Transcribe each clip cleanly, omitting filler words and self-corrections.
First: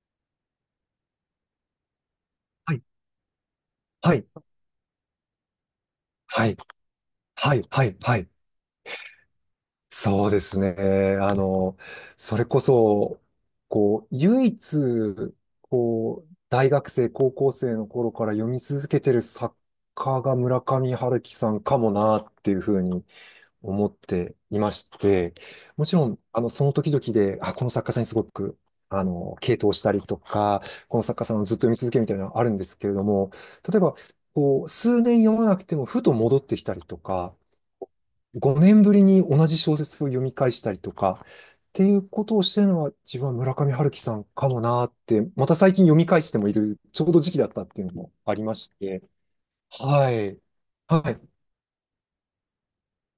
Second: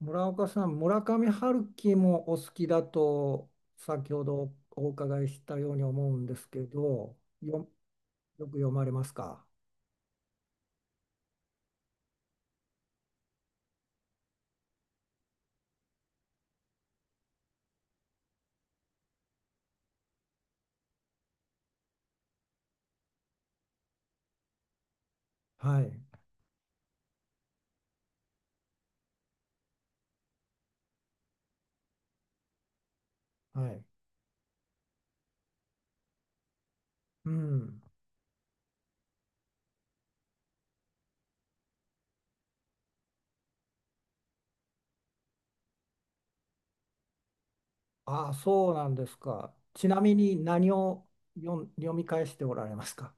村岡さん、村上春樹もお好きはだい、と先はほい、どお伺いしたように思うんではすい、けど、はい、よ、はい、はい。よく読まれますか？そうですね。あの、それこそ、こう、唯一、こう、大学生、高校生の頃から読み続けてる作家が村上春樹さんかもなっていうふうに思っていまして、はもちい、ろん、あの、その時々で、あ、この作家さんにすごく、あの、傾倒したりとか、この作家さんをずっと読み続けるみたいなのはあるんですけれども、は例えい。ば、こう、数年読まなくても、ふと戻ってきたりとうか、ん。5年ぶりに同じ小説を読み返したりとか、っていうことをしてるのは自分は村上春樹さんかもなーって、また最近読み返してもいる、ちょうど時期だったっていうのもああ、ありましそうなんて、ですか。ちなはみにい。何はをい。読み返しておられますか？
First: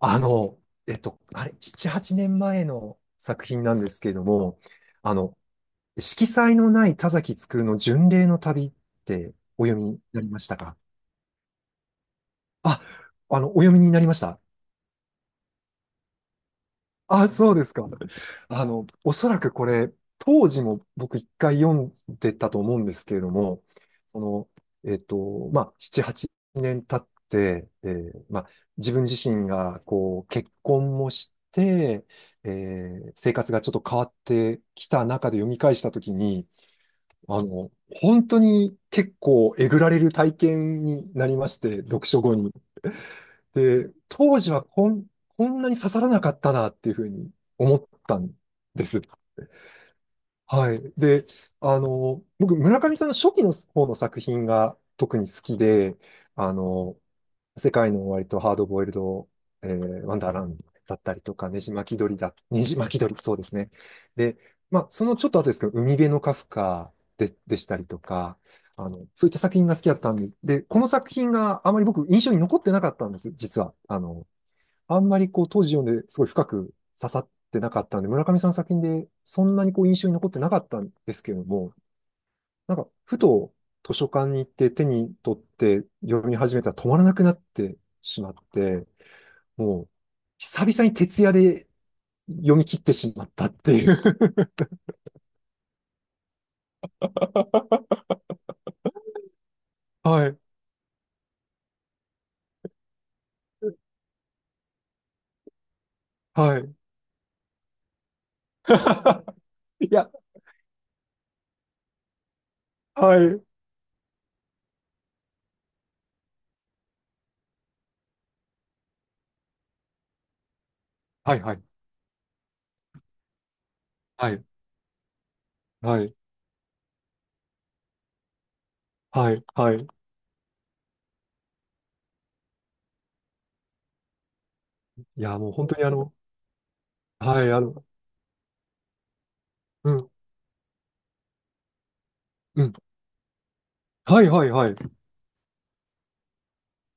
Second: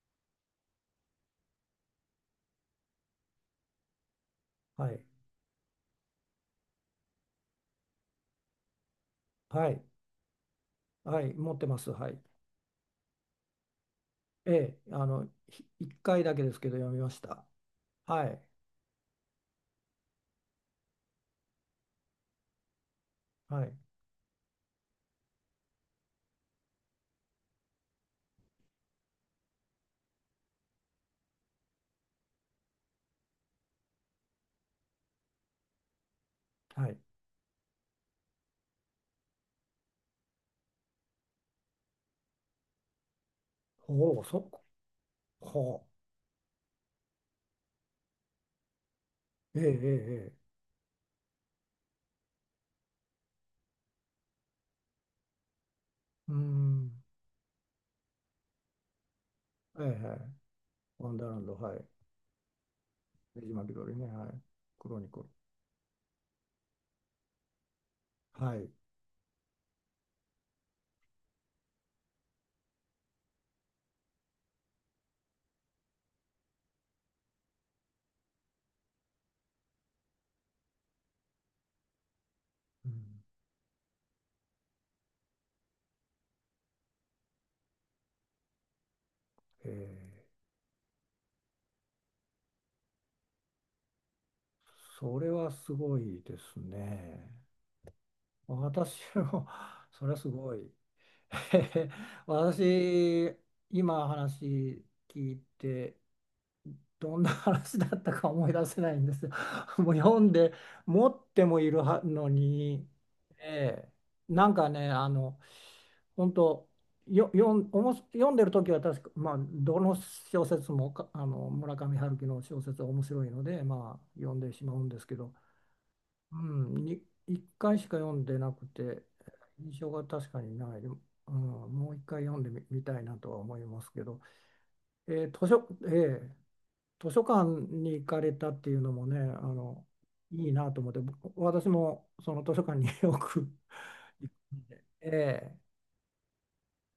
あの、あれ、7、8年前の作品なんですけれども、はい、あの、色彩のない田崎つの巡礼の旅っておは読い、みになりましたか？はい、持ってます。はい。あ、あの、お読みになりました。ええ、一回だけですけど読みましあ、た。そうですか。はい、あの、おそらくこれ、当時も僕一回読んでたと思うんですけれども、はい、この、まあ、7、8年経って、まあ、自分自身が、こう、結婚もして、えー生活がちょっと変わってきた中で読み返したときに、はい。あの、本当に結構えぐられる体験になりまして、読書後に。で、ほう、当時はこんなにほ刺さらなかったなっていうふうに思ったんです。う。ええ、ええ、ええ。はい。で、あの、僕、村上さんの初期の方の作品が特に好きで、うーあの、ん。世界の終わりとハードボイルド、ええ、ワえンダえ、ーランドだっワたンりダーとランか、ド、ねじはい。巻き鳥だ、ねじ巻き鳥、そうネでジすマね。ピどリね、はい。で、まあ、クロそニのクちル。ょっと後ですけど、海辺のカフカで、でしたりとか、はい。あの、そういった作品が好きだったんです。で、この作品があまり僕、印象に残ってなかったんです、実は。あの、あんまりこう当時読んですごい深く刺さってなかったんで、村上さんの作品でそんなにこう印象に残ってなかったんですけれども、なんかうふん、と図書館に行って手に取って読み始めたら止まらなくなってしまって、えもうー久々に徹夜で読み切ってしまったっていう。それはすごいですね。私も それはすはい、ごい。私、今話聞いて、はい。どんな話だったか思い出せないんですよ。いもうや、読んで持ってもいるはのに、はい。ええ、なんかね、本当、よよんおもし読んでる時は確か、まあ、どの小説もかあはい、のはい、村上春樹の小説は面白いので、まあ、は読んい、でしまうんですけど、はい、うん、1回しか読んでなくて、はい、は印い。象が確かにない、うん、もう1回読んでみ、みたいなとは思いますけど、いえーや、図もう書、本当にあの、ええ、図書は館い、あの、に行かれたっていうのもね、うん、いいなと思って、私もその図書うん。館に よくは行い、はい、くんはい。で、え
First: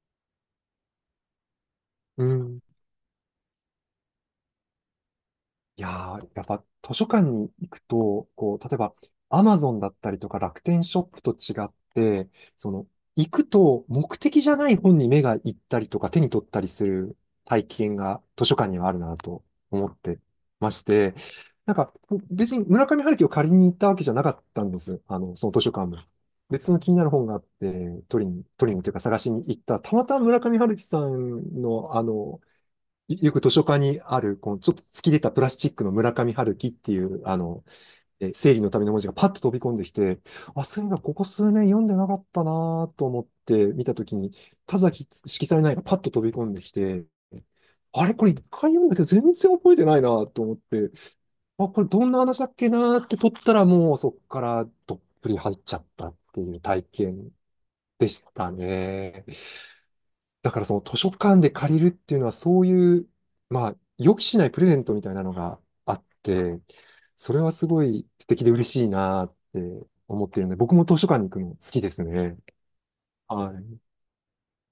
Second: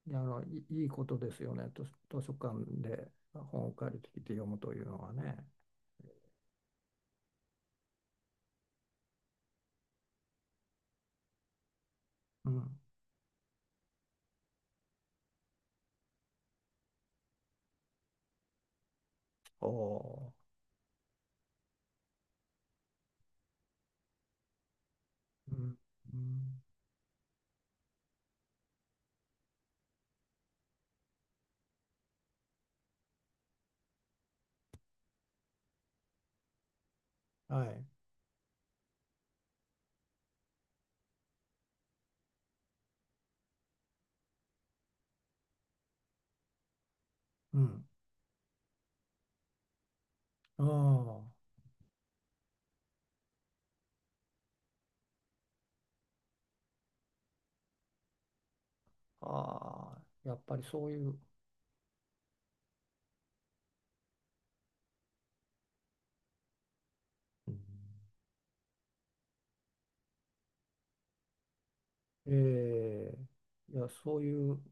え、いや、いいことですよね、図う書館ん。で本を借りてきて読むというのはね。いやー、やっぱ図書館に行くと、こう、例えば、アマゾンだったりとか楽天ショップと違って、うそん。の、行くと目的じゃない本に目が行ったりとか手に取ったりする体験が図書館にはあるなとお思ってお。まして、なんか、別に村上春樹を借りに行ったわけじゃなかったんです。あの、そのう図書ん。館も。うん。別の気になる本があって、取りにというか探しに行ったら、たまたま村上春樹さんの、あの、よく図書館にある、このちょっと突き出たプラスチックの村上春樹っていう、あはの、い。生理のための文字がパッと飛び込んできて、あ、そういえばここ数年読んでなかったなと思って見たときに、田崎色彩ないがパッと飛び込んできて、うん。あれこれ一回読んだけど全然覚えてないなと思って、ああ、これどんな話だっけなって取ったらもうそっからどっぷり入っちゃったっていう体験でしたね。あ。ああ。やっだぱかりらそのそう図い書う、館で借りるっていうのはそういう、まあ、予期しないプレゼントみたいなのがあって、それうはん、すごい素敵で嬉しいなって思ってるので、僕も図書館に行くの好きですえね。え、はいや、そういう、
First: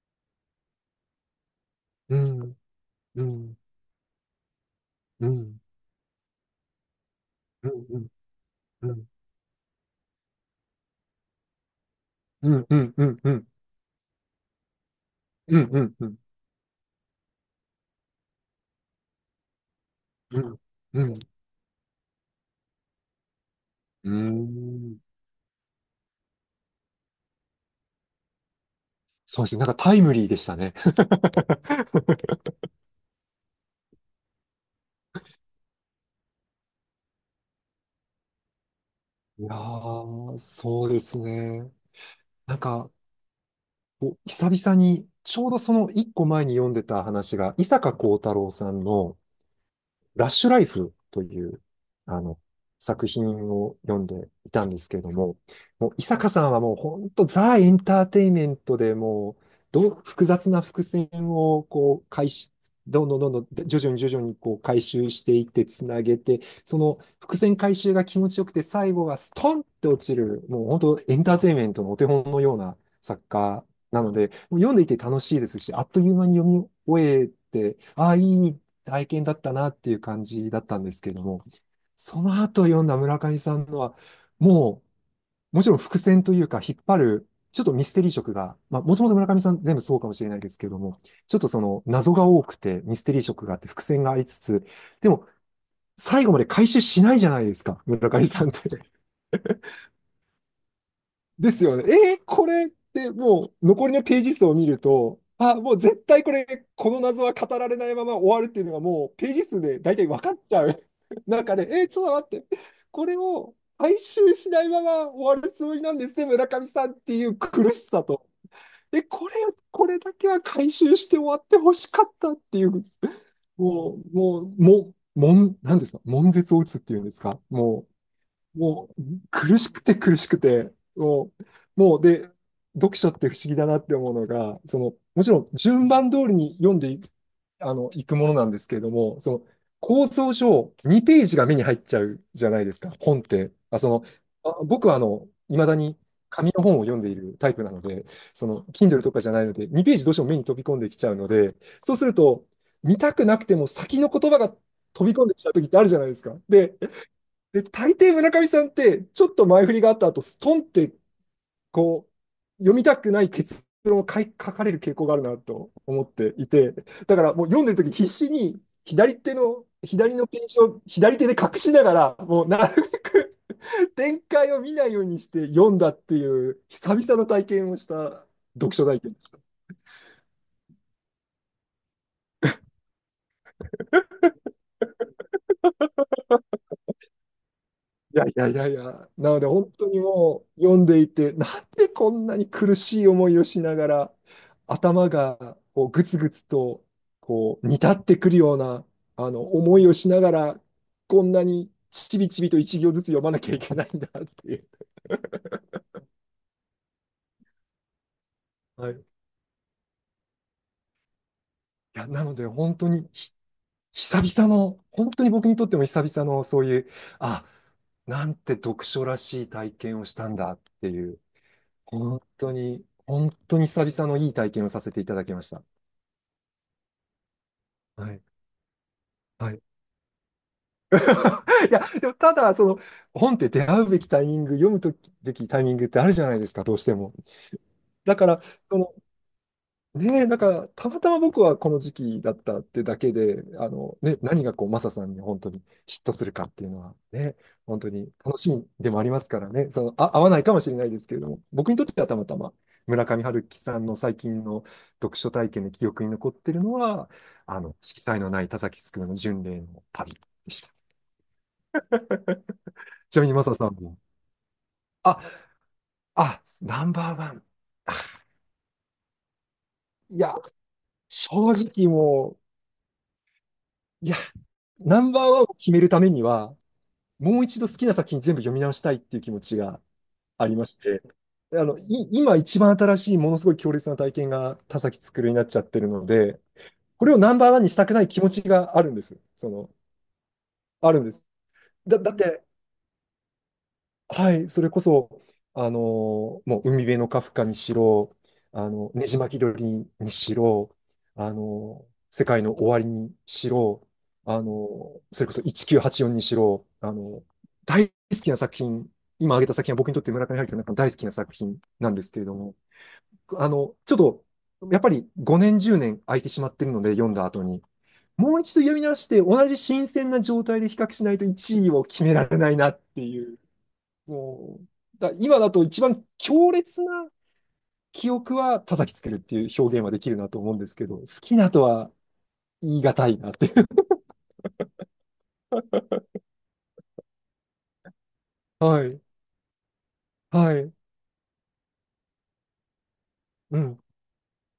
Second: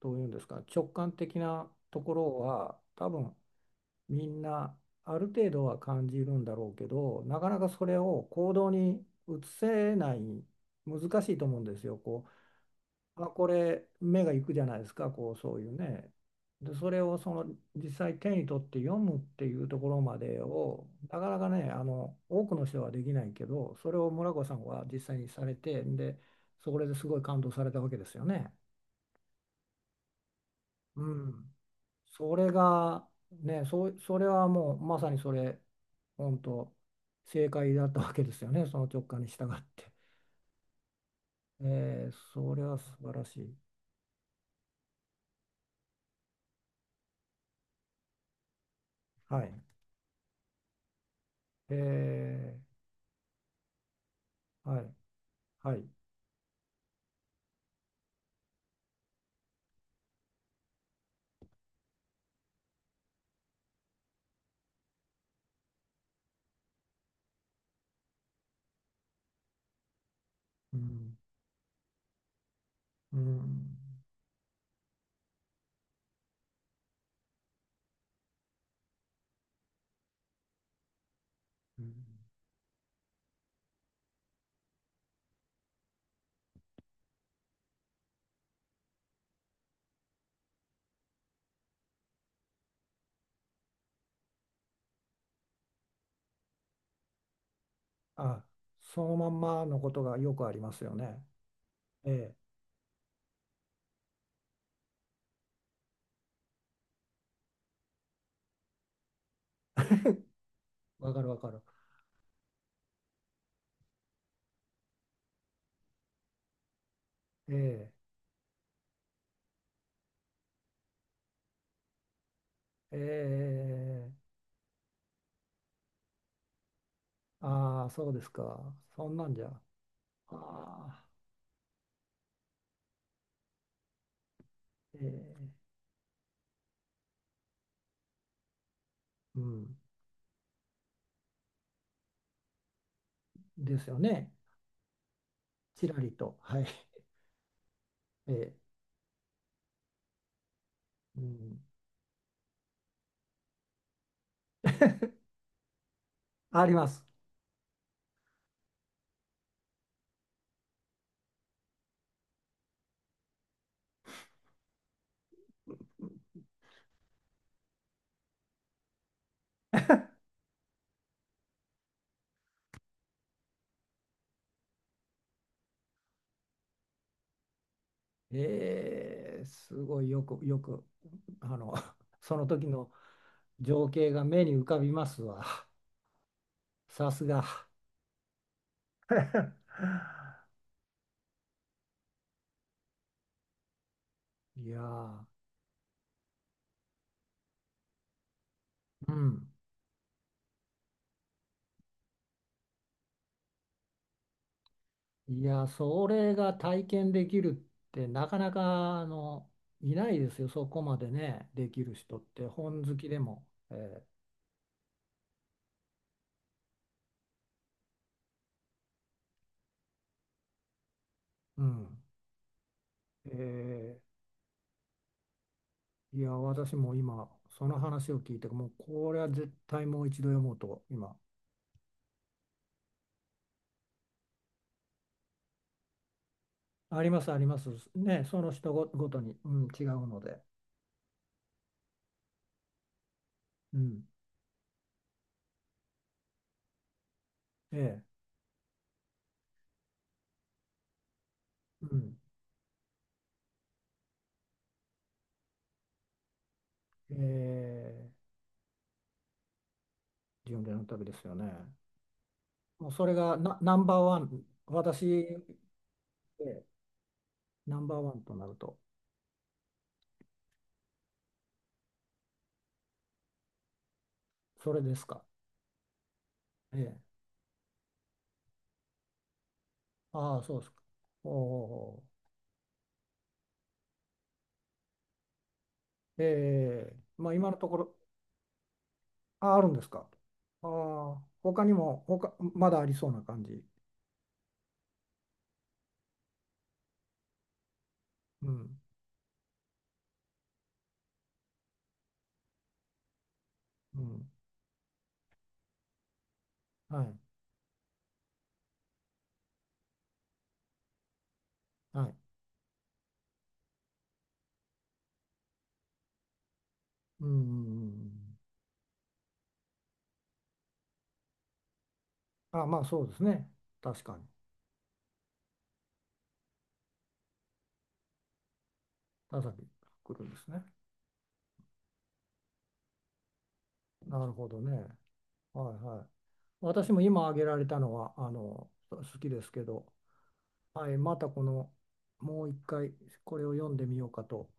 どういうんですか、直感的なとこい。うろん、は、多う分ん、みんなあるうん、う程ん、度は感じるんだろうけど、なかなかうそん、れうん、を行動うにん、移せない、難しいと思うんですよ。こうん、うん、うん、うん、う、あ、うこん、れ目が行くじゃないですか、こう、そうういうん、うね。ん、で、それをその実際手に取って読むっていうところまでを、なかうなかね、あの多くの人はできないけど、それをん、う村子さんはん。実際にされて、で、それですごい感動されたわけですよね。そうですね。なんかタイムリーでしたね。うん、それ がね、それはもうまさにそれ、本当正解だったわけですよね、その直感にい従やって。ー、そうですね。そなんれはか、素晴らしい。お、久々に、ちょうどその一個前に読んでた話が、伊坂幸太郎さんの、はい。ラッシュライフという、あの、え作品を読んでいたー、んではすい。けれども、はい。もう、伊坂さんはもう本当ザ・エンターテインメントでもう、どう、複雑な伏線をこう、回収、どんどんどんどん、徐々に徐々にこう回収していって、つなげて、その伏線回収が気持ちよくて、最後がストンって落ちる、もうう本当ん。エンターテインメントのお手本のようなう作家ん。なので、もう読んでいて楽しいですし、あっという間に読み終えて、ああ、いい体験だったなっていう感じだったんですけれども、うん、その後読んだ村上さんのは、もう、もちろん伏線というか、引っ張る、ちょっとミステリー色が、まあ、もともと村上さん全部そうかもしれないですけれども、ちょっとその謎が多くて、ミステリー色があって、伏線がありつつ、でも、最後まで回収しないじゃないですか、村上あ、さんって。そのまんまのことがよくありますよね。ですよね。ええ、これってもう残りのページ数を見ると、あ、もう絶対これ、この謎は語られないまま終わるっていうのがもうページ数で大体分かっちゃう わか るわか中る。で、ちょっと待って、これを回収しないまま終わるつもりなんですね、村上さんっていう苦しええ、さと。え、これ、これだけは回収して終わってほしかったっていう、もええ、う、もう、もう、なんですか、悶絶を打つっていうんですか、もああ、う。そうですか。もうそんなんじゃ。あ苦しくて苦しくて、あ、もう、もうで、読書って不思議だなって思うのが、その、えもちろんえ、順番通りに読んでい、あの、いくものなんですけれども、そうの、ん。構造上2ページが目に入っちゃうじゃないですか、本って。であ、すそよの、ね。あ、僕はあの、いまだちらにりと、紙はのい、本を読んでいるタイプなので、そえの、Kindle とかじゃないので、2ページどうしても目に飛び込んできちゃうー、うので、ん、そうすると、見たくなくても先の言葉が飛び 込んできちゃう時ってあるじゃないですか。ありで、ます。大抵村上さんって、ちょっと前振りがあった後、ストンって、こう、読みたくない結論を書かれる傾向があるなと思っていて、だからもう読んでる時必死に左手の、左のページを左手で隠しながら、もうなるべく展開を見ないようにして読んだっていう、久々の体験をした読書体験でした。すごい、よく、あの、その時の情景が目に浮かびますわ。さすが。いやいやいやいや、なので 本当にもう読んでいて、なんでこんなに苦しい思いをしながら、いや頭ー、がこうグツグツとこう煮立ってくるようなうあのん。思いをしながら、こんなにちびちびと一行ずつ読まなきゃいけないんだっていう。いやー、それが体験できるって、なかなはい、かいいないですよ、そこまでね、できるや人っなのて、で本本当好きにでも。久々の、本当に僕にとっても久々のそういう、あ、なんて読書らしい体験をしたんだっていう。うん。本当に、本え当に久ー々のいい体験をさせていただきました。いや、私も今、その話はをい。聞いて、もうこれは絶はい。対もう一度読もうと、今。いや、でもただ、その、本って出会うべきタイミング、読むときべきタイミングってあるじゃないですか、どうしてありも。ます、あります。だね、かそら、のそごとに、うん、違うのねえ、だで。から、たまたま僕はこの時期だったってだけで、あうの、ん。ね、何がこう、マサさんに本当にヒットするかっていうのはね、え本当え。に楽しみでもありますからね、その、あ、合わないかもしれないですけれども、僕にとっうてはん。たまたま村上春樹さんの最近の読書体験で記憶に残ってるのは、えあの、色彩のえ。ない田崎すくめの巡礼の旅で巡し礼た。の旅ですよね。もうそれちなみにがマサさんナンバも、ーワン、私、あ、えあ、え、ナンバーワン。ナンバーワンとなると、いや、正直もう、いや、それでナすンか。バーワンを決めるためには、ええ。もう一度好きな作品全部読み直したいっていう気持ちがああ、ありそうでますしか。て、おあの、お。今一番新しいものすごい強烈な体験が田崎つくるになっちゃってるので、ええ。これをまナあ、ンバ今ーのワンとにしこたくろ、ない気持ちがあるんです。そあ、あるの、んですか。ああるんであ、す。他にも、だっ他、て、まだありそうな感じ。はい、それこそ、もう海辺のカフカにしろ、うあん。の、ねじ巻き鳥にしろ、世界の終わりにしろ、うん、それこそ1984にしろ、はい、大好きな作品、今挙げた作品は僕にとって村上春樹の中の大好きな作品なんはですい。けれども、あの、ちょっと、やっぱり5年、10年空いてしまってるので、読んだうん、う後んうに、んうもん、う一度読み直して、同じ新鮮な状態で比較しないと1位を決められないあ、なまっあそてうですいう。ね。確かに。もう、今だと一番強烈な記憶は田崎つけるって田いう崎表現はでき来るるなんでとす思うんね。ですけど、好きなとは言い難いなっていう。なるほどね。はいはい。私も今挙げられたのは、あ の、はい。好きですけど、はい。はい、またこの、もう一回これをう読んん。でみようかと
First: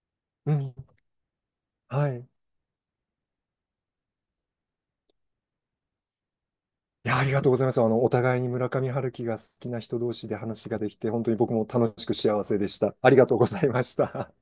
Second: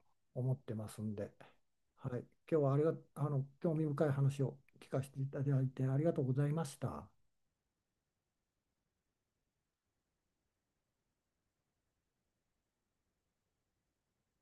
う思っん。てますんで、ははい、い。今日はありが、あの、興味深い話を聞かせていただいてありがとうございました。いや、ありがとうございます。あの、お互いに村上春樹が好きな人同士で話ができて、本当に僕も楽しく幸せでした。ありがとうございました。